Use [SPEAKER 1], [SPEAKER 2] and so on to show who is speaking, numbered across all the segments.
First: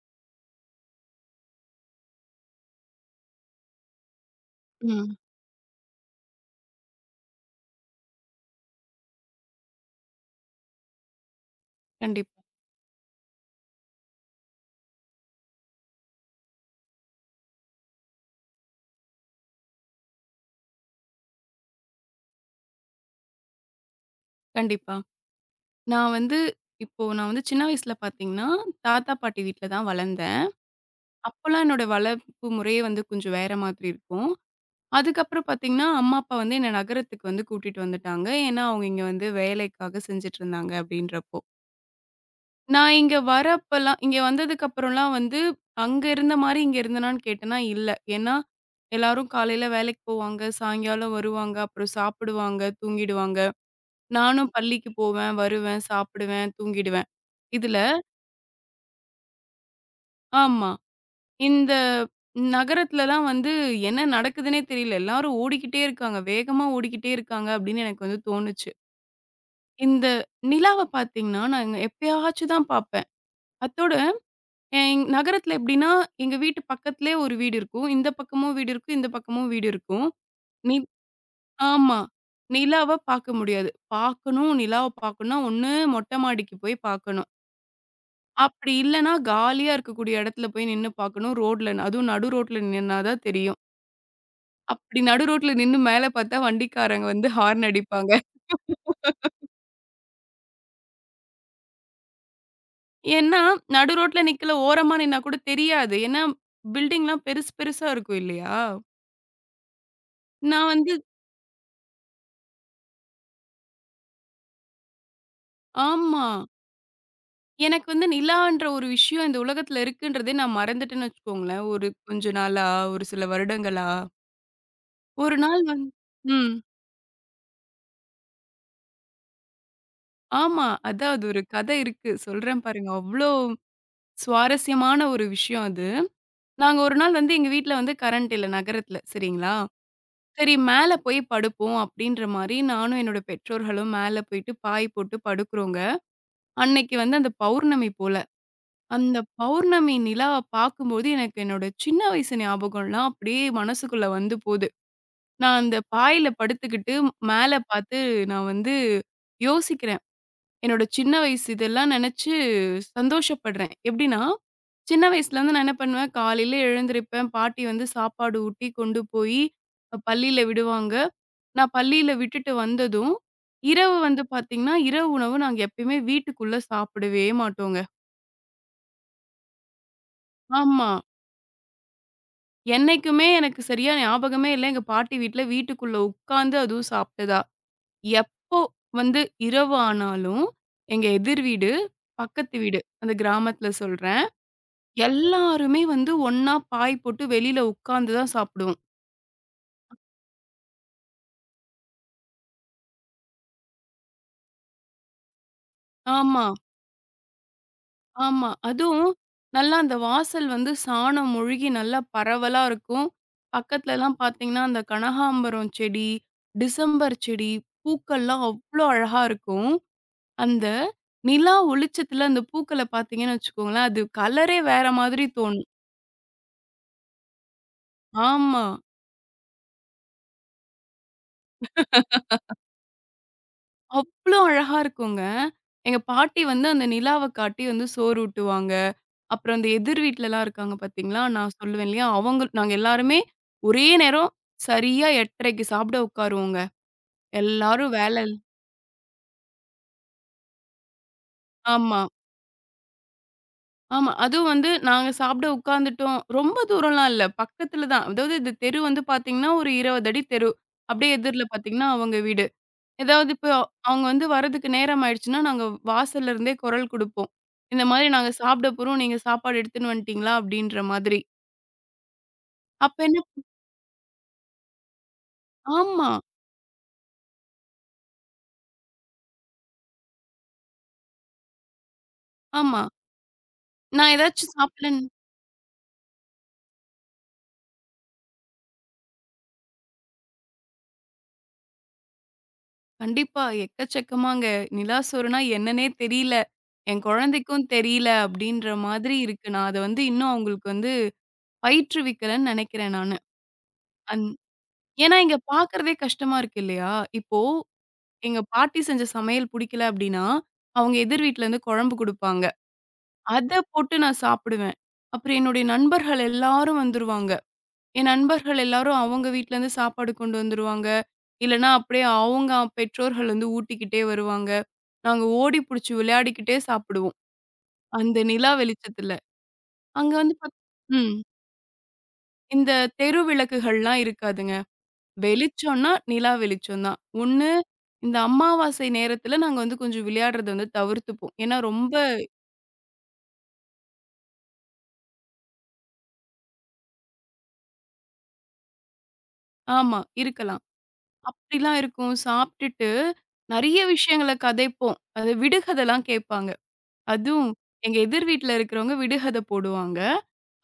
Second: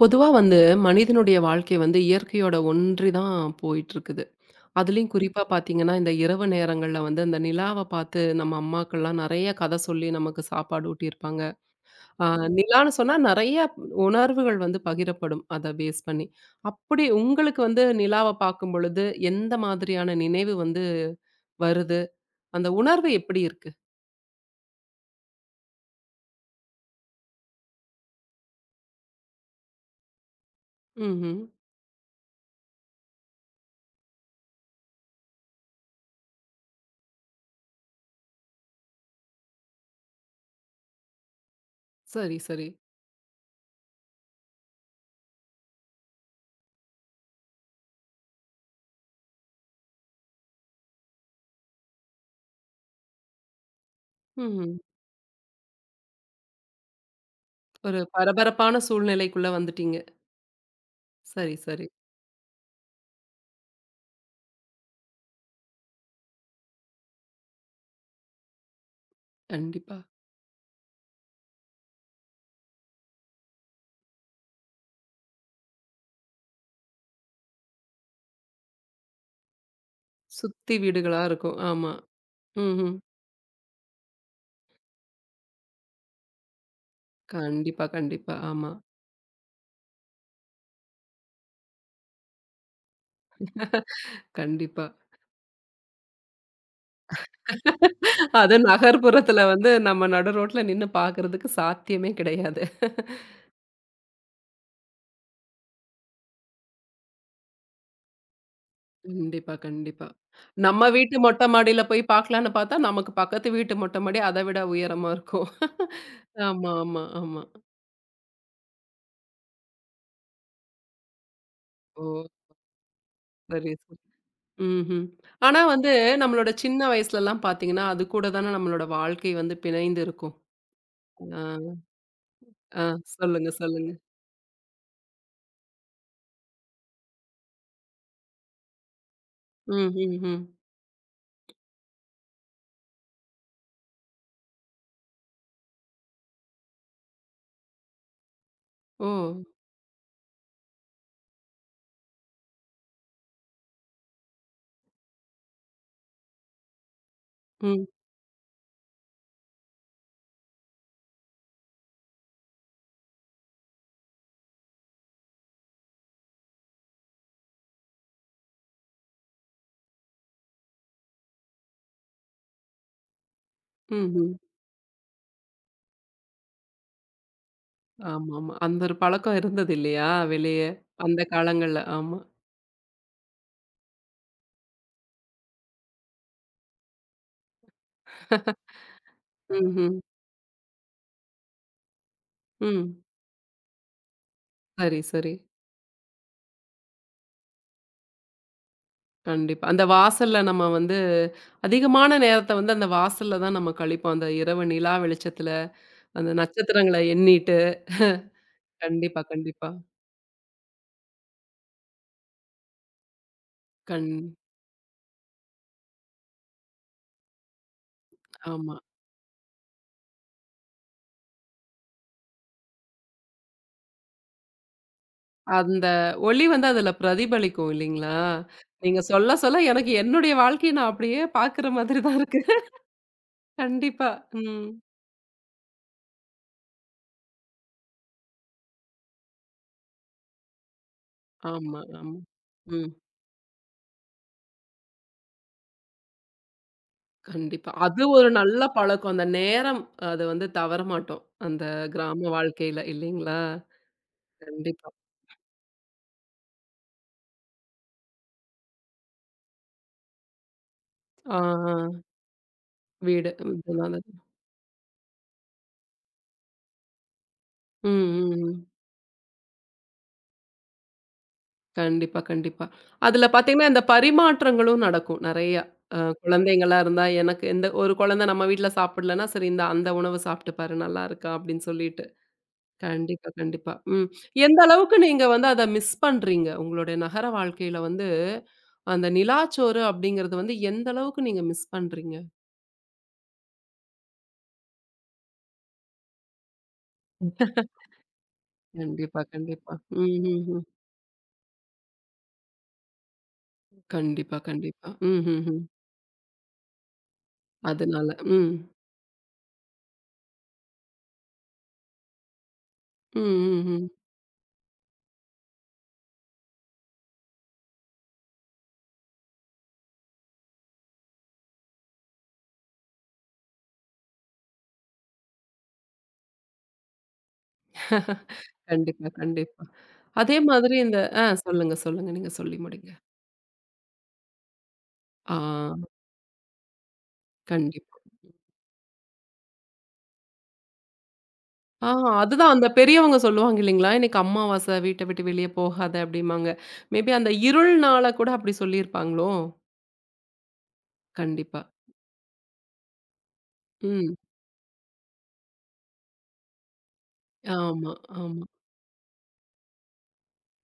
[SPEAKER 1] பொதுவா வந்து மனிதனுடைய வாழ்க்கை வந்து இயற்கையோட ஒன்றி தான் போயிட்டு இருக்குது. அதுலயும்
[SPEAKER 2] ம்.
[SPEAKER 1] குறிப்பா பார்த்தீங்கன்னா, இந்த இரவு நேரங்கள்ல வந்து அந்த நிலாவ பார்த்து நம்ம அம்மாக்கள்லாம் நெறைய கதை சொல்லி நமக்கு சாப்பாடு ஊட்டியிருப்பாங்க. அ
[SPEAKER 2] கண்டிப்பா,
[SPEAKER 1] நிலான்னு சொன்னா நெறைய உணர்வுகள் வந்து பகிரப்படும். அத பேஸ் பண்ணி. அப்படி உங்களுக்கு வந்து நிலாவ பார்க்கும்பொழுது எந்த மாதிரியான நினைவு வந்து வருது? அந்த உணர்வு எப்படி இருக்கு?
[SPEAKER 2] கண்டிப்பா. நான் வந்து இப்போ நான் வந்து சின்ன வயசுல பார்த்தீங்கன்னா, தாத்தா, பாட்டி வீட்ல தான் வளர்ந்தேன்.
[SPEAKER 1] ம்ஹ்ம்.
[SPEAKER 2] அப்பலாம் என்னோட வளர்ப்பு முறையே வந்து கொஞ்சம் வேற மாதிரி இருக்கும். அதுக்கப்புறம் பார்த்தீங்கன்னா, அம்மா, அப்பா வந்து என்ன நகரத்துக்கு வந்து கூட்டிட்டு வந்துட்டாங்க. ஏன்னா, அவங்க இங்க வந்து வேலைக்காக செஞ்சுட்டுருந்தாங்க அப்படின்றப்போ.
[SPEAKER 1] சரி, சரி.
[SPEAKER 2] நான் இங்க வரப்பலாம் இங்க வந்ததுக்கப்புறம்லாம் வந்து, அங்க இருந்த மாரி இங்க இருந்தனான்னு கேட்டேன்னா, இல்ல. ஏன்னா, எல்லாரும் காலையில வேலைக்கு போவாங்க, சாயங்காலம் வருவாங்க, அப்புறம் சாப்பிடுவாங்க, தூங்கிடுவாங்க. நானும்
[SPEAKER 1] ம்ஹ்ம்.
[SPEAKER 2] பள்ளிக்கு போவேன், வருவேன், சாப்பிடுவேன், தூங்கிடுவேன். இதுல
[SPEAKER 1] ஒரு பரபரப்பான சூழ்நிலைக்குள்ள வந்துட்டீங்க.
[SPEAKER 2] ஆமா.
[SPEAKER 1] சரி,
[SPEAKER 2] இந்த
[SPEAKER 1] சரி.
[SPEAKER 2] நகரத்துலலாம் வந்து என்ன நடக்குதுன்னே தெரியல. எல்லாரும் ஓடிக்கிட்டே இருக்காங்க. வேகமா ஓடிக்கிட்டே இருக்காங்க அப்படின்னு எனக்கு வந்து தோணுச்சு.
[SPEAKER 1] கண்டிப்பா.
[SPEAKER 2] இந்த நிலாவ பார்த்தீங்கன்னா, நான் எப்பயாச்சும் தான் பார்ப்பேன். அத்தோட எங் நகரத்துல எப்படின்னா, எங்க வீட்டு பக்கத்திலேயே ஒரு வீடு இருக்கும். இந்த பக்கமும் வீடு இருக்கும், இந்த பக்கமும் வீடு இருக்கும்.
[SPEAKER 1] சுத்தி
[SPEAKER 2] நி
[SPEAKER 1] வீடுகளா இருக்கும். ஆமா.
[SPEAKER 2] ஆமா.
[SPEAKER 1] ம்ஹ்ம்.
[SPEAKER 2] நிலாவ பார்க்க முடியாது. பார்க்கணும், நிலாவ பார்க்கணும்னா, ஒண்ணு மொட்டை மாடிக்கு போய் பார்க்கணும்.
[SPEAKER 1] கண்டிப்பா, கண்டிப்பா. ஆமா.
[SPEAKER 2] அப்படி இல்லன்னா, காலியா இருக்கக்கூடிய இடத்துல போய் நின்னு பார்க்கணும். ரோட்ல அதுவும் நடு ரோட்ல நின்னா தான் தெரியும்.
[SPEAKER 1] கண்டிப்பா.
[SPEAKER 2] அப்படி நடு ரோட்ல நின்னு மேல பார்த்தா வண்டிக்காரங்க வந்து ஹார்ன் அடிப்பாங்க.
[SPEAKER 1] அது நகர்ப்புறத்துல வந்து நம்ம நடு ரோட்ல நின்னு பார்க்கறதுக்கு சாத்தியமே கிடையாது.
[SPEAKER 2] ஏன்னா, நடு ரோட்ல நிக்கல ஓரமா நின்னா கூட தெரியாது. ஏன்னா, பில்டிங்லாம் பெருசு பெருசா இருக்கும் இல்லையா?
[SPEAKER 1] கண்டிப்பா, கண்டிப்பா.
[SPEAKER 2] நான்
[SPEAKER 1] நம்ம
[SPEAKER 2] வந்து
[SPEAKER 1] வீட்டு மொட்ட மாடியில போய் பார்க்கலான்னு பார்த்தா, நமக்கு பக்கத்து வீட்டு மொட்ட மாடி அத விட உயரமா இருக்கும்.
[SPEAKER 2] ஆமா.
[SPEAKER 1] ஆமா, ஆமா, ஆமா.
[SPEAKER 2] எனக்கு வந்து நிலான்ற ஒரு விஷயம் இந்த உலகத்துல இருக்குன்றதே நான் மறந்துட்டேன்னு வச்சுக்கோங்களேன். ஒரு
[SPEAKER 1] ஓ!
[SPEAKER 2] கொஞ்ச நாளா, ஒரு சில
[SPEAKER 1] சரி,
[SPEAKER 2] வருடங்களா.
[SPEAKER 1] சரி. ம்ஹ்ம்.
[SPEAKER 2] ஒரு
[SPEAKER 1] ஆனா
[SPEAKER 2] நாள் வந்து
[SPEAKER 1] வந்து நம்மளோட
[SPEAKER 2] ம்.
[SPEAKER 1] சின்ன வயசுலலாம் பார்த்தீங்கன்னா, அது கூட தான நம்மளோட வாழ்க்கை வந்து பிணைந்து இருக்கும்.
[SPEAKER 2] ஆமா. அதான் அது ஒரு
[SPEAKER 1] ஆ,
[SPEAKER 2] கதை இருக்கு. சொல்றேன்
[SPEAKER 1] ஆ.
[SPEAKER 2] பாருங்க. அவ்ளோ
[SPEAKER 1] சொல்லுங்க, சொல்லுங்க.
[SPEAKER 2] சுவாரஸ்யமான ஒரு விஷயம் அது. நாங்க ஒரு நாள் வந்து எங்க வீட்ல வந்து கரண்ட் இல்ல நகரத்துல, சரிங்களா?
[SPEAKER 1] ம், ம், ம்.
[SPEAKER 2] சரி மேல போய் படுப்போம் அப்டின்ற மாரி நானும் என்னோட பெற்றோர்களும் மேல போயிட்டு பாய் போட்டு படுக்குறோங்க. அன்னைக்கு வந்து அந்த பௌர்ணமி போல.
[SPEAKER 1] ஓ!
[SPEAKER 2] அந்த பௌர்ணமி நிலாவ பார்க்கும்போது எனக்கு என்னோட சின்ன வயசு ஞாபகம்லாம் அப்டியே மனசுக்குள்ள வந்து போது. நான் அந்த பாய்ல படுத்துக்கிட்டு மேல
[SPEAKER 1] ம்.
[SPEAKER 2] பார்த்து நான் வந்து யோசிக்கிறேன். என்னோட சின்ன வயசு இதெல்லாம் நெனச்சு சந்தோஷப்படுறேன். எப்டின்னா, சின்ன வயசுலருந்து நான் என்ன பண்ணுவேன், காலையில எழுந்திரிப்பேன். பாட்டி வந்து சாப்பாடு ஊட்டி கொண்டு போயி பள்ளியில விடுவாங்க. நான் பள்ளியில விட்டுட்டு வந்ததும், இரவு வந்து
[SPEAKER 1] ம்ஹ்ம்.
[SPEAKER 2] பாத்தீங்கன்னா, இரவு உணவு நாங்க எப்பயுமே வீட்டுக்குள்ள சாப்பிடவே மாட்டோங்க.
[SPEAKER 1] ஆமாமா. அந்த ஒரு பழக்கம் இருந்தது இல்லையா? வெளிய
[SPEAKER 2] ஆமா.
[SPEAKER 1] அந்த காலங்கள்ல. ஆமா.
[SPEAKER 2] என்னைக்குமே எனக்கு சரியா ஞாபகமே இல்ல. எங்க பாட்டி வீட்ல வீட்டுக்குள்ள உட்காந்து அதுவும் சாப்ட்டதா. எப்போ வந்து இரவு
[SPEAKER 1] ம்ஹ்ம்.
[SPEAKER 2] ஆனாலும், எங்க எதிர் வீடு, பக்கத்து வீடு,
[SPEAKER 1] ம்.
[SPEAKER 2] அந்த கிராமத்துல சொல்றேன்.
[SPEAKER 1] சரி, சரி.
[SPEAKER 2] எல்லாருமே வந்து ஒண்ணா பாய் போட்டு வெளியில உட்கார்ந்து தான் சாப்பிடுவோம்.
[SPEAKER 1] கண்டிப்பா. அந்த வாசல்ல நம்ம வந்து அதிகமான நேரத்த வந்து அந்த வாசல்ல தான் நம்ம கழிப்போம். அந்த இரவு நிலா வெளிச்சத்துல, அந்த
[SPEAKER 2] ஆமா,
[SPEAKER 1] நட்சத்திரங்கள எண்ணிட்டு.
[SPEAKER 2] ஆமா. அதுவும்
[SPEAKER 1] கண்டிப்பா, கண்டிப்பா.
[SPEAKER 2] நல்லா அந்த வாசல் வந்து சாணம் முழுகி நல்லா பரவலா இருக்கும்.
[SPEAKER 1] கண்
[SPEAKER 2] பக்கத்துலலாம் பார்த்தீங்கன்னா, அந்த கனகாம்பரம் செடி, டிசம்பர் செடி, பூக்கள்லாம்
[SPEAKER 1] ஆமா.
[SPEAKER 2] அவ்ளோ அழகா இருக்கும். அந்த நிலா ஒளிச்சத்துல அந்த பூக்கள பார்த்தீங்கன்னு வச்சுக்கோங்களேன், அது கலரே வேற மாதிரி தோணும்.
[SPEAKER 1] அந்த ஒளி வந்து அதுல பிரதிபலிக்கும் இல்லைங்களா?
[SPEAKER 2] ஆமா.
[SPEAKER 1] நீங்க சொல்ல சொல்ல எனக்கு என்னுடைய வாழ்க்கைய நான் அப்படியே பார்க்குற மாதிரி தான் இருக்கு. கண்டிப்பா.
[SPEAKER 2] அவ்ளோ
[SPEAKER 1] ம்.
[SPEAKER 2] அழகா இருக்குங்க. எங்க பாட்டி வந்து அந்த நிலாவ காட்டி வந்து சோறு ஊட்டுவாங்க. அப்புறம் இந்த எதிர் வீட்லலாம் இருக்காங்க பார்த்தீங்களா, நான்
[SPEAKER 1] ஆமா,
[SPEAKER 2] சொல்லுவேன் இல்லையா,
[SPEAKER 1] ஆமா.
[SPEAKER 2] அவங்க நாங்க
[SPEAKER 1] ம்.
[SPEAKER 2] எல்லாருமே ஒரே நேரம் சரியா 8:30க்கு சாப்பிட உட்காருவோங்க.
[SPEAKER 1] கண்டிப்பா.
[SPEAKER 2] எல்லாரும்
[SPEAKER 1] அது
[SPEAKER 2] வேலை
[SPEAKER 1] ஒரு நல்ல பழக்கம். அந்த நேரம் அது வந்து தவற மாட்டோம். அந்த
[SPEAKER 2] ஆமா,
[SPEAKER 1] கிராம வாழ்க்கையில இல்லைங்களா?
[SPEAKER 2] ஆமா. அதுவும் வந்து
[SPEAKER 1] கண்டிப்பா.
[SPEAKER 2] நாங்க சாப்பிட உட்காந்துட்டோம். ரொம்ப தூரம்லாம் இல்ல. பக்கத்துல தான். அதாவது இந்த தெரு வந்து பார்த்தீங்கன்னா, ஒரு 20 அடி தெரு. அப்படியே
[SPEAKER 1] ஆ,
[SPEAKER 2] எதிர்ல பார்த்தீங்கன்னா,
[SPEAKER 1] ஆ.
[SPEAKER 2] அவங்க வீடு. ஏதாவது
[SPEAKER 1] வீடு.
[SPEAKER 2] இப்போ
[SPEAKER 1] இதெல்லாம்
[SPEAKER 2] அவங்க
[SPEAKER 1] தான்.
[SPEAKER 2] வந்து வரதுக்கு நேரம் ஆயிடுச்சுன்னா, நாங்க வாசல்ல இருந்தே குரல் குடுப்போம். இந்த
[SPEAKER 1] ம்,
[SPEAKER 2] மாதிரி நாங்க
[SPEAKER 1] ம், ம்.
[SPEAKER 2] சாப்பிட போறோம். நீங்க சாப்பாடு எடுத்துன்னு வந்துட்டீங்களா? அப்படின்ற மாதிரி.
[SPEAKER 1] கண்டிப்பா, கண்டிப்பா.
[SPEAKER 2] அப்ப என்ன
[SPEAKER 1] அதுல பார்த்தீங்கன்னா, இந்த பரிமாற்றங்களும் நடக்கும் நெறையா.
[SPEAKER 2] ஆமா,
[SPEAKER 1] குழந்தைங்களா இருந்தா எனக்கு இந்த ஒரு குழந்தை நம்ம வீட்ல சாப்பிடலன்னா, சரி இந்த அந்த உணவு சாப்பிட்டு பாரு நல்லா இருக்கா அப்படின்னு சொல்லிட்டு.
[SPEAKER 2] ஆமா.
[SPEAKER 1] கண்டிப்பா, கண்டிப்பா. ம்.
[SPEAKER 2] நான் ஏதாச்சும்
[SPEAKER 1] எந்த அளவுக்கு
[SPEAKER 2] சாப்பிடலன்
[SPEAKER 1] நீங்க வந்து அத மிஸ் பண்றீங்க? உங்களுடைய நகர வாழ்க்கையில வந்து அந்த நிலாச்சோறு அப்படிங்கிறது வந்து எந்த அளவுக்கு நீங்க மிஸ் பண்றீங்க?
[SPEAKER 2] கண்டிப்பா. எக்கச்சக்கமாங்க. நிலா சோறுனா என்னன்னே தெரியல. என் குழந்தைக்கும் தெரியல அப்படின்ற மாதிரி
[SPEAKER 1] கண்டிப்பா,
[SPEAKER 2] இருக்கு. நான்
[SPEAKER 1] கண்டிப்பா.
[SPEAKER 2] அத வந்து
[SPEAKER 1] ம்,
[SPEAKER 2] இன்னும்
[SPEAKER 1] ம், ம்.
[SPEAKER 2] அவங்களுக்கு வந்து பயிற்றுவிக்கலன்னு நெனைக்கிறேன் நானு. அந்
[SPEAKER 1] கண்டிப்பா, கண்டிப்பா.
[SPEAKER 2] ஏன்னா
[SPEAKER 1] ம்,
[SPEAKER 2] இங்க
[SPEAKER 1] ம், ம்.
[SPEAKER 2] பார்க்கறதே கஷ்டமா இருக்கு இல்லையா? இப்போ
[SPEAKER 1] அதனால.
[SPEAKER 2] எங்க
[SPEAKER 1] ம்.
[SPEAKER 2] பாட்டி செஞ்ச சமையல் புடிக்கல அப்படின்னா, அவங்க எதிர் வீட்லருந்து குழம்பு குடுப்பாங்க.
[SPEAKER 1] ம்,
[SPEAKER 2] அத
[SPEAKER 1] ம், ம்.
[SPEAKER 2] போட்டு நான் சாப்பிடுவேன். அப்புறம் என்னுடைய நண்பர்கள் எல்லாரும் வந்துருவாங்க. என் நண்பர்கள் எல்லாரும் அவங்க வீட்லருந்து சாப்பாடு கொண்டு வந்துருவாங்க. இல்லன்னா, அப்படியே அவங்க பெற்றோர்கள் வந்து ஊட்டிக்கிட்டே வருவாங்க. நாங்க ஓடி புடிச்சு விளையாடிக்கிட்டே சாப்பிடுவோம். அந்த நிலா
[SPEAKER 1] கண்டிப்பா,
[SPEAKER 2] வெளிச்சத்துல.
[SPEAKER 1] கண்டிப்பா.
[SPEAKER 2] அங்க வந்து
[SPEAKER 1] அதே
[SPEAKER 2] பாத்
[SPEAKER 1] மாதிரி இந்த
[SPEAKER 2] ம்.
[SPEAKER 1] ஆ சொல்லுங்க, சொல்லுங்க. நீங்க சொல்லி
[SPEAKER 2] இந்த
[SPEAKER 1] முடிங்க.
[SPEAKER 2] தெரு விளக்குகள்லாம் இருக்காதுங்க.
[SPEAKER 1] ஆ
[SPEAKER 2] வெளிச்சம்னா, நிலா வெளிச்சம் தான். ஒண்ணு
[SPEAKER 1] கண்டிப்பா.
[SPEAKER 2] இந்த அமாவாசை நேரத்துல நாங்க வந்து கொஞ்சம் விளையாடுறத வந்து தவிர்த்துப்போம். ஏன்னா
[SPEAKER 1] ஆ
[SPEAKER 2] ரொம்ப
[SPEAKER 1] அதுதான் அந்த பெரியவங்க சொல்லுவாங்க இல்லைங்களா? "இன்னைக்கு அமாவாசை வீட்ட விட்டு வெளிய போகாத" அப்படிம்பாங்க. மேபி அந்த இருள்னால கூட அப்படி சொல்லியிருப்பாங்களோ?
[SPEAKER 2] ஆமா இருக்கலாம்.
[SPEAKER 1] கண்டிப்பா.
[SPEAKER 2] அப்படிலாம் இருக்கும். சாப்ட்டுட்டு நெறைய
[SPEAKER 1] ம்.
[SPEAKER 2] விஷயங்கள கதைப்போம். அது விடுகதைலாம் கேட்பாங்க. அதுவும்
[SPEAKER 1] ஆமா,
[SPEAKER 2] எங்க எதிர்
[SPEAKER 1] ஆமா.
[SPEAKER 2] வீட்ல இருக்கிறவங்க விடுகதை போடுவாங்க.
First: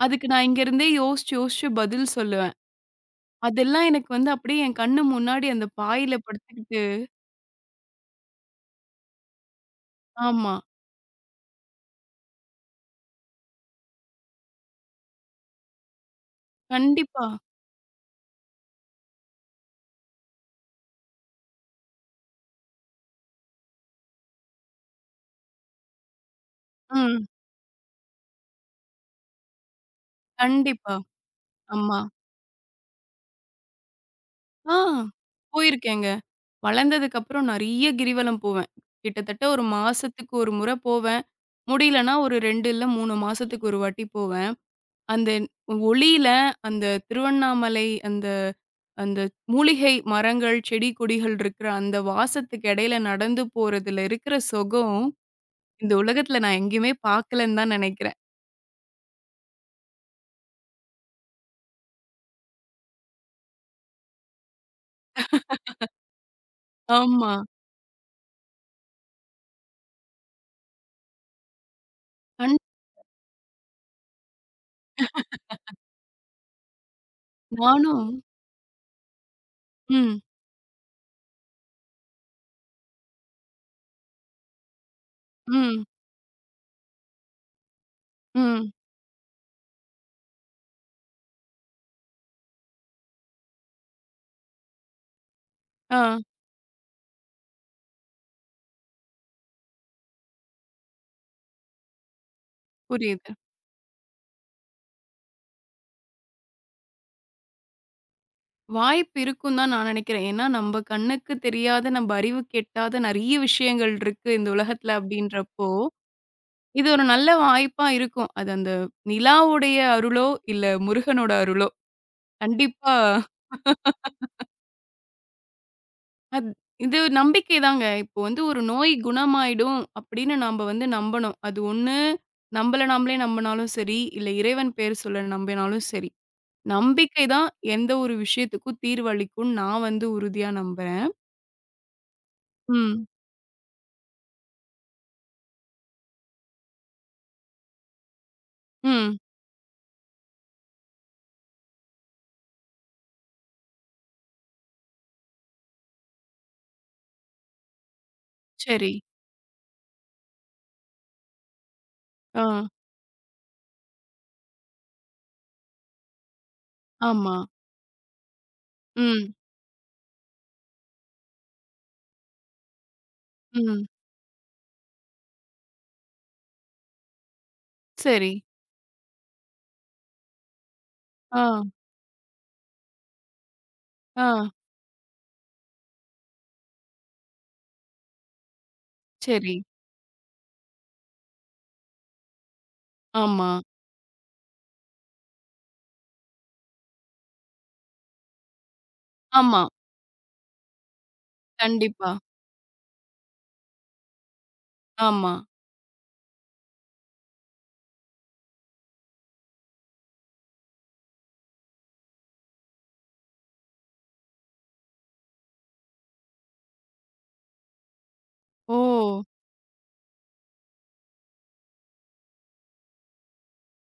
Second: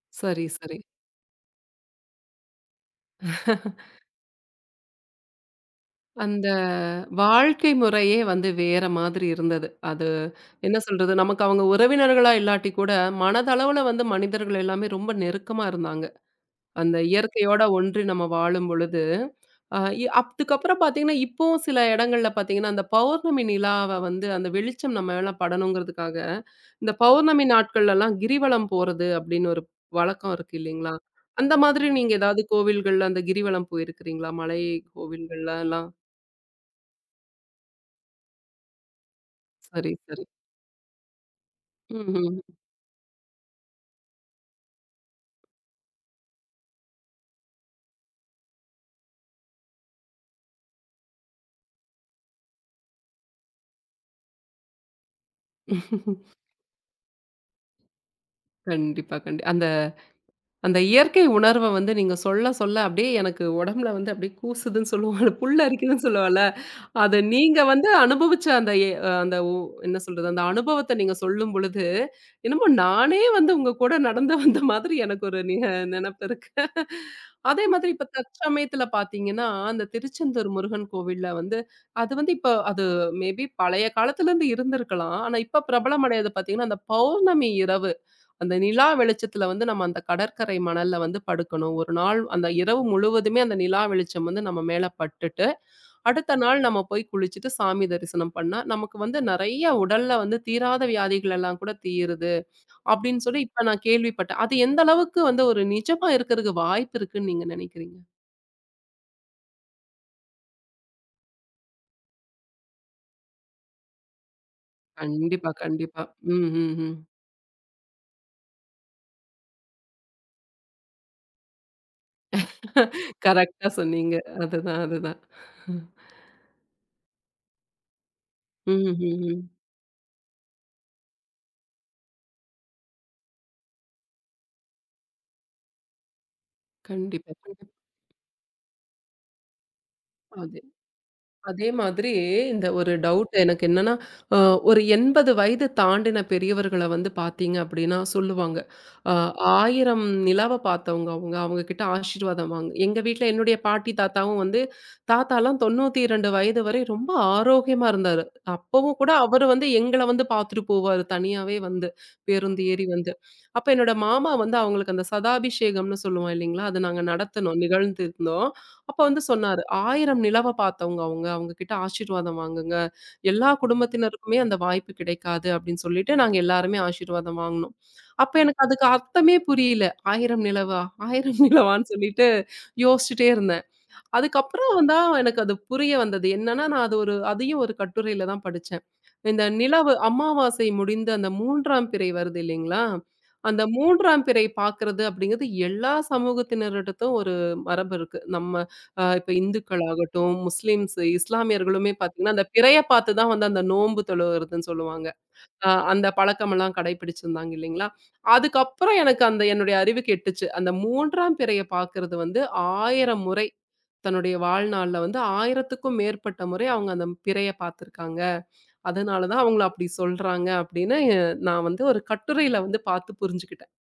[SPEAKER 2] அதுக்கு நான்
[SPEAKER 1] சரி, சரி.
[SPEAKER 2] இங்கருந்தே யோசிச்சு, யோசிச்சு பதில் சொல்லுவேன். அதெல்லாம் எனக்கு வந்து அப்படியே என் கண்ணு முன்னாடி அந்த பாயில
[SPEAKER 1] அந்த
[SPEAKER 2] படுத்துக்கிட்டு
[SPEAKER 1] வாழ்க்கை முறையே வந்து வேற மாதிரி இருந்தது. அது
[SPEAKER 2] ஆமா.
[SPEAKER 1] என்ன சொல்றது? நமக்கு அவங்க உறவினர்களா இல்லாட்டி கூட, மனதளவுல வந்து மனிதர்கள் எல்லாமே ரொம்ப நெருக்கமா இருந்தாங்க. அந்த
[SPEAKER 2] கண்டிப்பா.
[SPEAKER 1] இயற்கையோட ஒன்றி நம்ம வாழும் பொழுது, அ இ அதுக்கப்புறம் பார்த்தீங்கன்னா, இப்பவும் சில இடங்கள்ல பார்த்தீங்கன்னா, அந்த பௌர்ணமி நிலாவ வந்து அந்த வெளிச்சம் நம்ம மேல படணுங்கிறதுக்காக, இந்த
[SPEAKER 2] ம்.
[SPEAKER 1] பௌர்ணமி நாட்கள்லலாம் கிரிவலம் போறது அப்படின்னு ஒரு வழக்கம் இருக்கு
[SPEAKER 2] கண்டிப்பா.
[SPEAKER 1] இல்லைங்களா? அந்த மாதிரி
[SPEAKER 2] ஆமா.
[SPEAKER 1] நீங்க ஏதாவது கோவில்கள்ல அந்த கிரிவலம் போயிருக்கிறீங்களா? மலை
[SPEAKER 2] ஆ
[SPEAKER 1] கோவில்கள்லலாம்?
[SPEAKER 2] போயிருக்கேங்க. வளர்ந்ததுக்கப்புறம் நெறைய கிரிவலம் போவேன். கிட்டத்தட்ட ஒரு
[SPEAKER 1] சரி, சரி.
[SPEAKER 2] மாசத்துக்கு ஒரு முறை போவேன். முடியலன்னா ஒரு
[SPEAKER 1] ம்ஹ்ம்.
[SPEAKER 2] 2 இல்ல 3 மாசத்துக்கு ஒரு வாட்டி போவேன். அந்த ஒளியில அந்த திருவண்ணாமலை அந்த அந்த மூலிகை மரங்கள், செடி, கொடிகள் இருக்கிற அந்த வாசத்துக்கு இடையில நடந்து போறதுல இருக்கிற சுகம், இந்த உலகத்துல நான் எங்கேயுமே பார்க்கலன்னு தான் நினைக்கிறேன்.
[SPEAKER 1] கண்டிப்பா, அந்த அந்த இயற்கை உணர்வ வந்து நீங்க சொல்ல, சொல்ல அப்படியே எனக்கு உடம்புல வந்து அப்படியே கூசுதுன்னு சொல்லுவோம்ல, புல்லரிக்குதுன்னு சொல்லுவோம்ல. அது
[SPEAKER 2] ஆமா.
[SPEAKER 1] நீங்க வந்து அனுபவிச்ச அந்த அந்த என்ன சொல்றது? அந்த அனுபவத்த நீங்க சொல்லும் பொழுது,
[SPEAKER 2] கண்
[SPEAKER 1] என்னமோ நானே வந்து உங்க கூட நடந்து வந்த மாதிரி எனக்கு ஒரு நெனப்பு இருக்கு. அதே மாதிரி இப்ப
[SPEAKER 2] நானும்
[SPEAKER 1] தற்சமயத்துல பார்த்தீங்கன்னா, அந்த
[SPEAKER 2] ம்,
[SPEAKER 1] திருச்செந்தூர் முருகன் கோவில்ல வந்து அது வந்து இப்ப அது மேபி பழைய காலத்துலருந்து இருந்திருக்கலாம். ஆனா இப்ப
[SPEAKER 2] ம்,
[SPEAKER 1] பிரபலமடையது பார்த்தீங்கன்னா, அந்த பௌர்ணமி இரவு. அந்த
[SPEAKER 2] ம்.
[SPEAKER 1] நிலா வெளிச்சத்துல வந்து நம்ம அந்த கடற்கரை மணல்ல வந்து படுக்கணும். ஒரு நாள் அந்த இரவு முழுவதுமே அந்த நிலா வெளிச்சம் வந்து நம்ம மேல பட்டுட்டு,
[SPEAKER 2] ஆ
[SPEAKER 1] அடுத்த நாள் நம்ம போய் குளிச்சுட்டு சாமி தரிசனம் பண்ணா, நமக்கு வந்து நெறைய உடல்ல வந்து தீராத வியாதிகள் எல்லாம் கூட தீருது. அப்படின்னு
[SPEAKER 2] புரியுது.
[SPEAKER 1] சொல்லி இப்ப நான் கேள்விப்பட்டேன். அது எந்த அளவுக்கு வந்து ஒரு நிஜமா இருக்கறதுக்கு வாய்ப்பு இருக்குன்னு நீங்க நெனைக்கிறீங்க?
[SPEAKER 2] வாய்ப்பு இருக்குன்னு தான் நான் நினைக்கிறேன். ஏன்னா நம்ம கண்ணுக்கு தெரியாத, நம்ம அறிவுக்கு எட்டாத நெறைய விஷயங்கள் இருக்கு இந்த உலகத்துல
[SPEAKER 1] கண்டிப்பா,
[SPEAKER 2] அப்படின்றப்போ,
[SPEAKER 1] கண்டிப்பா. ம், ம்,
[SPEAKER 2] இது
[SPEAKER 1] ம்.
[SPEAKER 2] ஒரு நல்ல வாய்ப்பா இருக்கும். அது அந்த நிலாவுடைய அருளோ, இல்ல முருகனோட அருளோ, கண்டிப்பா
[SPEAKER 1] கரெக்ட்டா சொன்னீங்க. அதுதான், அதுதான்.
[SPEAKER 2] அத் இது நம்பிக்கை தாங்க. இப்போ வந்து ஒரு
[SPEAKER 1] ம்,
[SPEAKER 2] நோய்
[SPEAKER 1] ம், ம்.
[SPEAKER 2] குணமாயிடும் அப்படின்னு நம்ப வந்து நம்பணும். அது ஒண்ணு நம்பள நாமளே நம்புனாலும் சரி, இல்ல இறைவன் பேர் சொல்ல நம்பினாலும் சரி. நம்பிக்கை
[SPEAKER 1] கண்டிப்பா,
[SPEAKER 2] தான்
[SPEAKER 1] கண்டிப்பா.
[SPEAKER 2] எந்த ஒரு விஷயத்துக்கும் தீர்வளிக்கும்னு நான் வந்து உறுதியா
[SPEAKER 1] அது
[SPEAKER 2] நம்புறேன்.
[SPEAKER 1] அதே மாதிரி இந்த ஒரு
[SPEAKER 2] ம்,
[SPEAKER 1] டவுட் எனக்கு என்னன்னா, அ ஒரு 80 வயது தாண்டின பெரியவர்கள வந்து பார்த்தீங்க அப்படின்னா சொல்லுவாங்க. அ
[SPEAKER 2] ம்.
[SPEAKER 1] 1000 நிலாவ பார்த்தவங்க அவங்க. அவங்க கிட்ட ஆசீர்வாதம் வாங்க எங்க வீட்ல என்னுடைய பாட்டி தாத்தாவும் வந்து தாத்தாலாம் 92 வயது வரை ரொம்ப ஆரோக்கியமா இருந்தாரு.
[SPEAKER 2] சரி.
[SPEAKER 1] அப்பவும் கூட அவரு வந்து எங்கள வந்து பார்த்துட்டு போவாரு. தனியாவே வந்து
[SPEAKER 2] ஆ,
[SPEAKER 1] பேருந்து ஏறி வந்து. அப்ப என்னோட மாமா வந்து அவங்களுக்கு அந்த சதாபிஷேகம்னு சொல்லுவோம் இல்லைங்களா? அது நாங்க
[SPEAKER 2] ஆமா.
[SPEAKER 1] நடத்துனோம், நிகழ்ந்து இருந்தோம். அப்ப வந்து
[SPEAKER 2] ம்,
[SPEAKER 1] சொன்னாரு, "1000 நிலவ பார்த்தவங்க அவங்க. அவங்க கிட்ட ஆசீர்வாதம் வாங்குங்க. எல்லா
[SPEAKER 2] ம்.
[SPEAKER 1] குடும்பத்தினருக்குமே அந்த வாய்ப்பு கிடைக்காது." அப்படின்னு சொல்லிட்டு நாங்க எல்லாருமே ஆசீர்வாதம் வாங்குனோம்.
[SPEAKER 2] சரி.
[SPEAKER 1] அப்ப எனக்கு அதுக்கு அர்த்தமே புரியல. 1000 நிலவா? 1000
[SPEAKER 2] ஆ,
[SPEAKER 1] நிலவான்னு சொல்லிட்டு யோசிச்சுட்டே இருந்தேன்.
[SPEAKER 2] ஆ.
[SPEAKER 1] அதுக்கப்புறம் தான் எனக்கு அது புரிய வந்தது. என்னன்னா, நான் அது ஒரு அதையும் ஒரு கட்டுரையில தான் படிச்சேன். இந்த
[SPEAKER 2] சரி.
[SPEAKER 1] நிலவு அமாவாசை முடிந்த அந்த 3ஆம் பிறை வருது இல்லைங்களா?
[SPEAKER 2] ஆமா,
[SPEAKER 1] அந்த 3ஆம் பிறை பார்க்கறது அப்படிங்கிறது எல்லா சமூகத்தினரிடத்தும் ஒரு மரபு இருக்கு. நம்ம இப்ப
[SPEAKER 2] ஆமா.
[SPEAKER 1] இந்துக்களாகட்டும், முஸ்லிம்ஸ், இஸ்லாமியர்களுமே
[SPEAKER 2] கண்டிப்பா.
[SPEAKER 1] பார்த்தீங்கன்னா, அந்த பிறைய பார்த்து தான் வந்து அந்த நோன்பு தொழுவுறதுன்னு சொல்லுவாங்க.
[SPEAKER 2] ஆமா.
[SPEAKER 1] அந்த பழக்கமெல்லாம் கடைபிடிச்சிருந்தாங்க இல்லைங்களா? அதுக்கப்புறம் எனக்கு அந்த என்னுடைய அறிவு கெட்டுச்சு. அந்த 3ஆம் பிறைய பார்க்கறது வந்து 1000 முறை தன்னுடைய வாழ்நாள்ல வந்து 1000த்துக்கும் மேற்பட்ட முறை அவங்க அந்த பிறைய பார்த்துருக்காங்க.
[SPEAKER 2] ஓ!
[SPEAKER 1] அதனால தான் அவங்கள அப்படி சொல்றாங்க அப்படின்னு நான் வந்து ஒரு கட்டுரையில வந்து பார்த்து புரிஞ்சுக்கிட்டேன்.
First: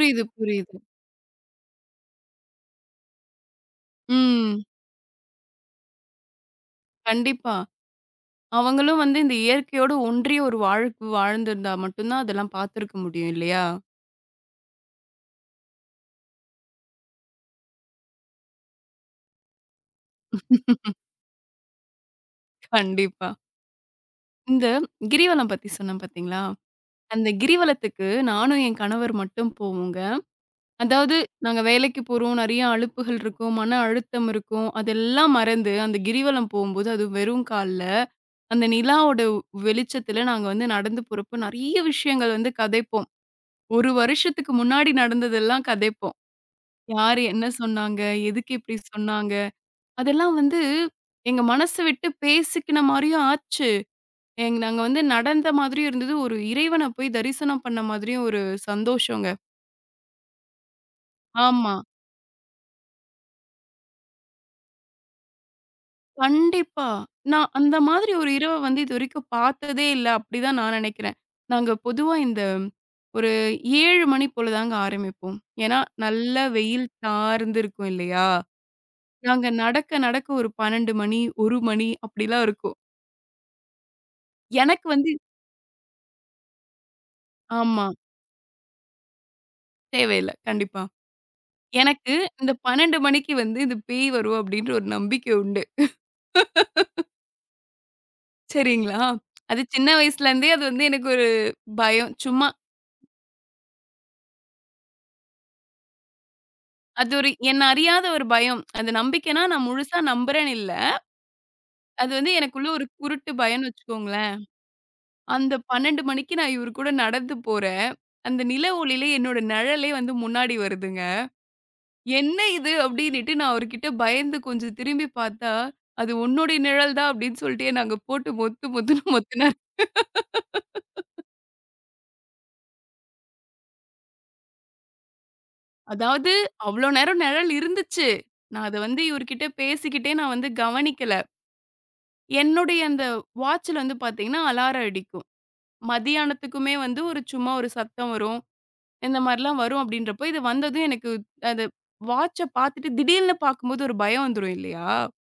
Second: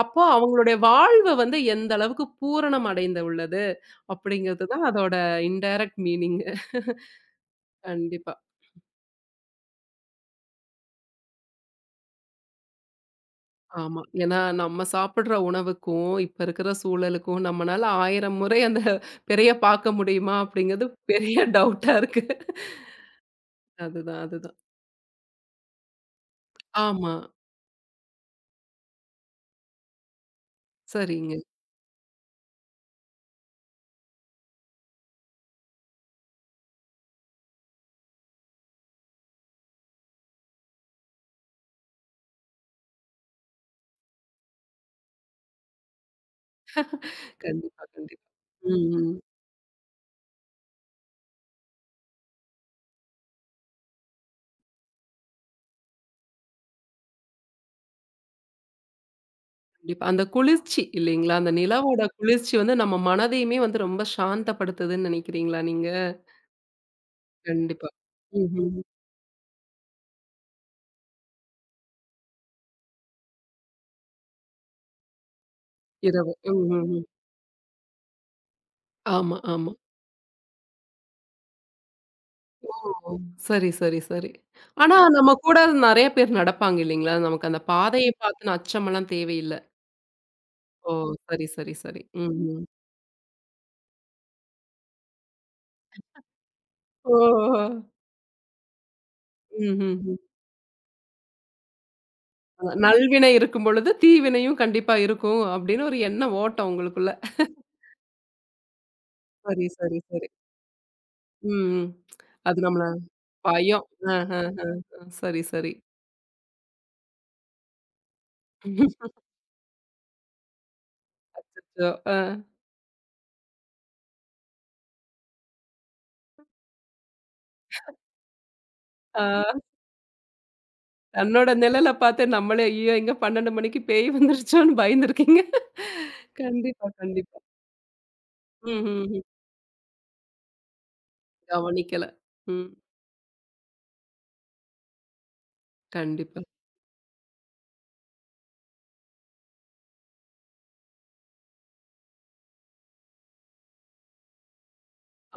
[SPEAKER 1] அப்போ
[SPEAKER 2] புரியுது.
[SPEAKER 1] அவங்களுடைய வாழ்வு வந்து எந்த அளவுக்கு பூரணம் அடைந்து உள்ளது
[SPEAKER 2] ம்.
[SPEAKER 1] அப்படிங்கிறது தான் அதோட இன்டைரக்ட் மீனிங்
[SPEAKER 2] கண்டிப்பா.
[SPEAKER 1] கண்டிப்பா.
[SPEAKER 2] அவங்களும் வந்து இந்த இயற்கையோடு ஒன்றிய ஒரு வாழ்வு வாழ்ந்திருந்தா மட்டும் தான் அதெல்லாம் பார்த்திருக்க முடியும் இல்லையா?
[SPEAKER 1] ஆமா. ஏன்னா நம்ம சாப்பிடுற உணவுக்கும், இப்ப இருக்கிற சூழலுக்கும் நம்மனால 1000 முறை அந்த பிறைய பார்க்க முடியுமா? அப்படிங்கிறது பெரிய டவுட்டா இருக்கு.
[SPEAKER 2] கண்டிப்பா.
[SPEAKER 1] அதுதான், அதுதான்.
[SPEAKER 2] இந்த கிரிவலம் பத்தி சொன்னேன் பார்த்தீங்களா?
[SPEAKER 1] ஆமா.
[SPEAKER 2] அந்த கிரிவலத்துக்கு நானும் என் கணவர் மட்டும் போவோங்க. அதாவது
[SPEAKER 1] சரிங்க.
[SPEAKER 2] நாங்க வேலைக்கு போறோம், நெறைய அலுப்புகள் இருக்கும், மன அழுத்தம் இருக்கும். அதெல்லாம் மறந்து அந்த கிரிவலம் போம்போது, அதுவும் வெறும் கால்ல, அந்த நிலாவோட வெளிச்சத்துல நாங்க வந்து நடந்து போறப்போ நெறைய விஷயங்கள் வந்து கதைப்போம். ஒரு வருஷத்துக்கு முன்னாடி நடந்ததெல்லாம் கதைப்போம். யாரு என்ன
[SPEAKER 1] கண்டிப்பா,
[SPEAKER 2] சொன்னாங்க?
[SPEAKER 1] கண்டிப்பா.
[SPEAKER 2] எதுக்கு இப்படி
[SPEAKER 1] ம், ம்.
[SPEAKER 2] சொன்னாங்க? அதெல்லாம் வந்து எங்க மனச விட்டு பேசிக்கின மாரியும் ஆச்சு. எங் நாங்க வந்து நடந்த மாதிரியும் இருந்தது. ஒரு இறைவன போய் தரிசனம் பண்ண மாதிரியும் ஒரு சந்தோஷங்க.
[SPEAKER 1] கண்டிப்பா. அந்த குளிர்ச்சி இல்லைங்களா? அந்த
[SPEAKER 2] ஆமா.
[SPEAKER 1] நிலவோட குளிர்ச்சி வந்து நம்ம மனதையுமே வந்து ரொம்ப சாந்தப்படுத்துதுன்னு நினைக்கிறீங்களா நீங்க?
[SPEAKER 2] கண்டிப்பா. நான் அந்த
[SPEAKER 1] கண்டிப்பா.
[SPEAKER 2] மாதிரி ஒரு இரவ வந்து
[SPEAKER 1] ம்ஹ்ம்.
[SPEAKER 2] இதுவரைக்கும் பார்த்ததே இல்ல. அப்படிதான் நான் நெனைக்கிறேன். நாங்க பொதுவா இந்த ஒரு 7 மணி போல தாங்க ஆரம்பிப்போம். ஏன்னா,
[SPEAKER 1] இரவு.
[SPEAKER 2] நல்லா
[SPEAKER 1] ம், ம்,
[SPEAKER 2] வெயில்
[SPEAKER 1] ம்.
[SPEAKER 2] தார்ந்து இருக்கும் இல்லையா?
[SPEAKER 1] ஆமா,
[SPEAKER 2] நாங்க
[SPEAKER 1] ஆமா.
[SPEAKER 2] நடக்க நடக்க ஒரு 12 மணி, 1 மணி அப்படிலாம்
[SPEAKER 1] ஓ!
[SPEAKER 2] இருக்கும்.
[SPEAKER 1] சரி, சரி, சரி.
[SPEAKER 2] எனக்கு
[SPEAKER 1] ஆனா
[SPEAKER 2] வந்து
[SPEAKER 1] நம்ம கூட நெறைய பேர் நடப்பாங்க இல்லைங்களா? நமக்கு அந்த
[SPEAKER 2] ஆமா.
[SPEAKER 1] பாதைய பார்த்துன அச்சமெல்லாம் தேவையில்ல.
[SPEAKER 2] தேவையில்ல. கண்டிப்பா.
[SPEAKER 1] ஓ! சரி, சரி, சரி.
[SPEAKER 2] எனக்கு இந்த
[SPEAKER 1] ம்ஹ்ம்.
[SPEAKER 2] 12 மணிக்கு வந்து இந்த பேய் வரும் அப்டின்ற ஒரு நம்பிக்கை உண்டு.
[SPEAKER 1] ஓ!
[SPEAKER 2] சரிங்களா? அது சின்ன
[SPEAKER 1] ம்ஹ்ஹ்ம்.
[SPEAKER 2] வயசுலேருந்தே அது வந்து எனக்கு ஒரு பயம். சும்மா
[SPEAKER 1] நல்வினை இருக்கும் பொழுது தீவினையும் கண்டிப்பா இருக்கும் அப்படின்னு ஒரு எண்ண ஓட்டம் உங்களுக்குள்ள.
[SPEAKER 2] அது ஒரு என்ன அறியாத ஒரு பயம். அந்த நம்பிக்கைன்னா
[SPEAKER 1] சரி,
[SPEAKER 2] நான்
[SPEAKER 1] சரி,
[SPEAKER 2] முழுசா
[SPEAKER 1] சரி.
[SPEAKER 2] நம்புறேன்னு இல்ல.
[SPEAKER 1] ம், ம்.
[SPEAKER 2] அது வந்து
[SPEAKER 1] அது
[SPEAKER 2] எனக்குள்ள
[SPEAKER 1] நம்மள
[SPEAKER 2] ஒரு குருட்டு பயம்ன்னு
[SPEAKER 1] பயம்.
[SPEAKER 2] வச்சுக்கோங்களேன்.
[SPEAKER 1] அஹ, சரி,
[SPEAKER 2] அந்த
[SPEAKER 1] சரி.
[SPEAKER 2] 12 மணிக்கு நான் இவரு கூட நடந்து போறேன். அந்த நில ஒளியில என்னோட நிழலே வந்து முன்னாடி வருதுங்க.
[SPEAKER 1] அச்சச்சோ! அ,
[SPEAKER 2] "என்ன இது?" அப்டின்னுட்டு நான் அவர்கிட்ட பயந்து கொஞ்சம் திரும்பி பார்த்தா, "அது உன்னுடைய நிழல் தான்" அப்டின்னு சொல்லிட்டு என்ன அங்க போட்டு மொத்து மொத்துன்னு
[SPEAKER 1] ஆ
[SPEAKER 2] மொத்துனாரு.
[SPEAKER 1] தன்னோட நிழல பார்த்து நம்மளே ஐயோ! எங்க 12 மணிக்கு பேய் வந்துருச்சோன்னு பயந்துருக்கீங்க.
[SPEAKER 2] அதாவது அவ்ளோ
[SPEAKER 1] கண்டிப்பா,
[SPEAKER 2] நேரம்
[SPEAKER 1] கண்டிப்பா.
[SPEAKER 2] நிழல் இருந்துச்சு. நான்
[SPEAKER 1] ம்,
[SPEAKER 2] அத வந்து
[SPEAKER 1] ம், ம்.
[SPEAKER 2] இவர்கிட்ட பேசிக்கிட்டே நான் வந்து கவனிக்கல.
[SPEAKER 1] கவனிக்கல. ம்.
[SPEAKER 2] என்னுடைய அந்த வாட்ச்ல வந்து பார்த்தீங்கன்னா, அலாரம் அடிக்கும்.
[SPEAKER 1] கண்டிப்பா.
[SPEAKER 2] மதியானத்துக்குமே வந்து ஒரு சும்மா ஒரு சத்தம் வரும். இந்த மாரிலாம் வரும் அப்படின்றப்போ, இது வந்ததும் எனக்கு அது வாட்ச பார்த்துட்டு திடீர்னு பார்க்கும்போது ஒரு பயம் வந்துரும் இல்லையா?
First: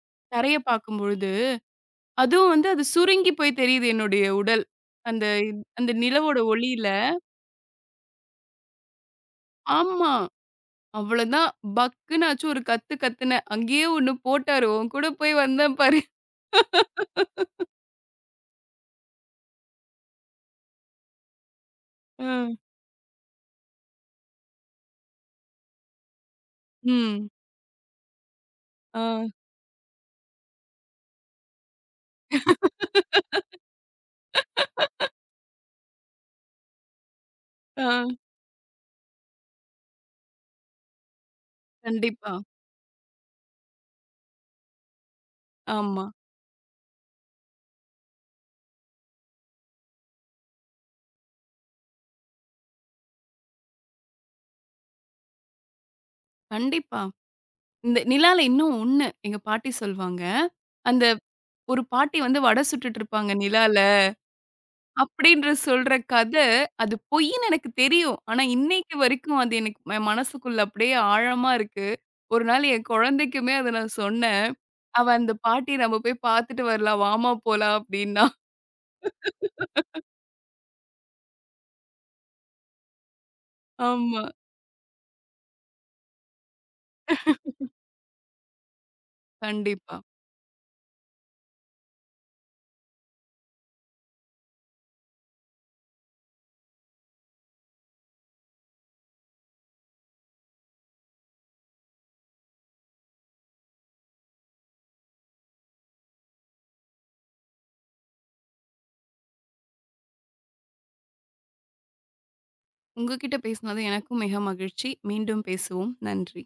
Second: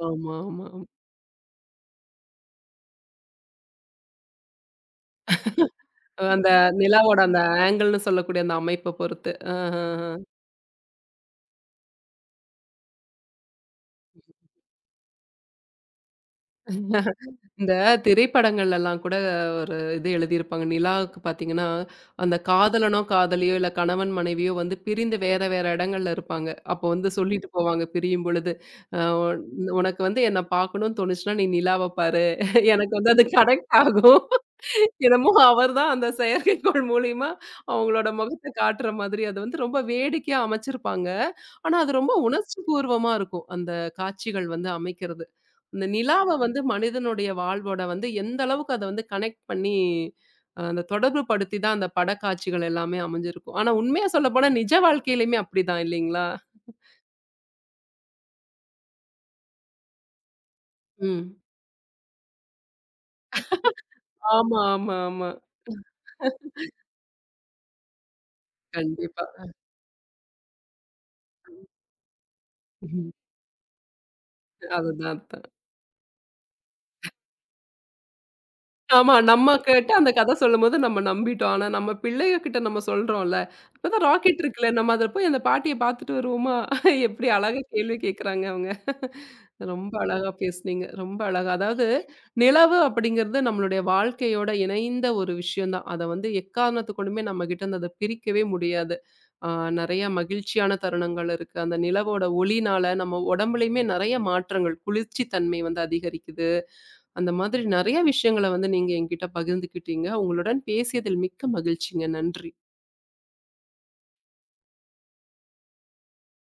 [SPEAKER 1] ஆமா,
[SPEAKER 2] தரைய
[SPEAKER 1] ஆமா, ஆமா.
[SPEAKER 2] பார்க்கும்பொழுது. அதுவும் வந்து அது சுருங்கி போய் தெரியுது என்னுடைய உடல். அந்த அந்த நிலவோட
[SPEAKER 1] அந்த
[SPEAKER 2] ஒளியில.
[SPEAKER 1] நிலாவோட அந்த ஆங்கிள்ன்னு சொல்லக்கூடிய அந்த அமைப்ப பொறுத்து.
[SPEAKER 2] ஆமா. அவ்வளதான் பக்குனாச்சும் ஒரு கத்து கத்துனேன். அங்கேயே ஒண்ணு போட்டாரு. உன் கூட போய் வந்தேன் பாரு.
[SPEAKER 1] இந்த திரைப்படங்கள்லலாம் கூட ஒரு இது எழுதியிருப்பாங்க. நிலாவுக்கு பார்த்தீங்கன்னா,
[SPEAKER 2] ஆ.
[SPEAKER 1] அந்த காதலனோ, காதலியோ இல்ல கணவன் மனைவியோ வந்து பிரிந்து வேற வேற இடங்கள்ல இருப்பாங்க. அப்போ வந்து
[SPEAKER 2] ம்.
[SPEAKER 1] சொல்லிட்டு போவாங்க பிரியும் பொழுது. அ
[SPEAKER 2] ஆ.
[SPEAKER 1] உன் உனக்கு வந்து என்ன பார்க்கணும்னு தோணுச்சுன்னா, நீ நிலாவ பாரு. எனக்கு வந்து அது கனெக்ட் ஆகும். என்னமோ அவர்தான் அந்த செயற்கைக்கோள் மூலியமா
[SPEAKER 2] ஆ.
[SPEAKER 1] அவங்களோட முகத்த காட்டுற மாதிரி அது வந்து ரொம்ப வேடிக்கையா அமைச்சிருப்பாங்க. ஆனா, அது ரொம்ப
[SPEAKER 2] கண்டிப்பா.
[SPEAKER 1] உணர்ச்சிபூர்வமா இருக்கும். அந்த காட்சிகள் வந்து அமைக்கிறது. அந்த
[SPEAKER 2] ஆமா.
[SPEAKER 1] நிலாவ வந்து மனிதனுடைய வாழ்வோட வந்து எந்த அளவுக்கு அத வந்து கனெக்ட் பண்ணி அந்த தொடர்பு படுத்தி தான் அந்த படக்காட்சிகள் எல்லாமே அமைஞ்சிருக்கும். ஆனா, உண்மையா சொல்லப்போனா நிஜ வாழ்க்கையிலயுமே அப்படிதான் இல்லைங்களா?
[SPEAKER 2] கண்டிப்பா. இந்த நிலால இன்னும் ஒண்ணு. எங்க பாட்டி சொல்வாங்க. அந்த
[SPEAKER 1] ம்.
[SPEAKER 2] ஒரு பாட்டி வந்து வடை சுட்டுட்டு இருப்பாங்க நிலால.
[SPEAKER 1] ஆமா, ஆமா, ஆமா.
[SPEAKER 2] அப்படின்ற சொல்ற கதை, அது பொய்ன்னு எனக்கு தெரியும். ஆனா இன்னைக்கு
[SPEAKER 1] கண்டிப்பா.
[SPEAKER 2] வரைக்கும் அது எனக்கு என் மனசுக்குள்ள அப்படியே ஆழமா இருக்கு. ஒரு நாள் என்
[SPEAKER 1] ம்.
[SPEAKER 2] குழந்தைக்குமே அத நான் சொன்னேன். அவ
[SPEAKER 1] அதுதான்.
[SPEAKER 2] அந்த
[SPEAKER 1] அதுதான்.
[SPEAKER 2] பாட்டிய நம்ம போய் பார்த்துட்டு வரலாம். வாம்மா போலாம் அப்படின்னா.
[SPEAKER 1] ஆமா. நம்ம கேட்டு அந்த கத சொல்லும்போது நம்ம நம்பிட்டோம். ஆனா நம்ம பிள்ளைக கிட்ட நம்ம சொல்றோம்ல. இப்பதான்
[SPEAKER 2] ஆமா.
[SPEAKER 1] ராக்கெட் இருக்குல்ல. நம்ம அத போய் அந்த பாட்டிய பார்த்துட்டு வருவோமா? எப்படி அழகா கேள்வி கேட்குறாங்க அவங்க. ரொம்ப
[SPEAKER 2] கண்டிப்பா.
[SPEAKER 1] அழகா பேசுனீங்க. ரொம்ப அழகா. அதாவது நிலவு அப்படிங்கிறது நம்மளுடைய வாழ்க்கையோட இணைந்த ஒரு விஷயம் தான். அத வந்து எக்காரணத்துக் கொண்டுமே நம்மகிட்ட இருந்து அத பிரிக்கவே முடியாது. ஆ நெறைய மகிழ்ச்சியான தருணங்கள் இருக்கு. அந்த நிலவோட ஒளினால நம்ம உடம்புலயுமே நெறைய மாற்றங்கள், குளிர்ச்சி தன்மை வந்து அதிகரிக்குது. அந்த மாதிரி நெறைய விஷயங்கள வந்து நீங்க என்கிட்ட பகிர்ந்துக்கிட்டீங்க. உங்களுடன் பேசியதில் மிக்க மகிழ்ச்சிங்க. நன்றி.
[SPEAKER 2] உங்ககிட்ட பேசினது எனக்கும் மிக மகிழ்ச்சி. மீண்டும் பேசுவோம். நன்றி.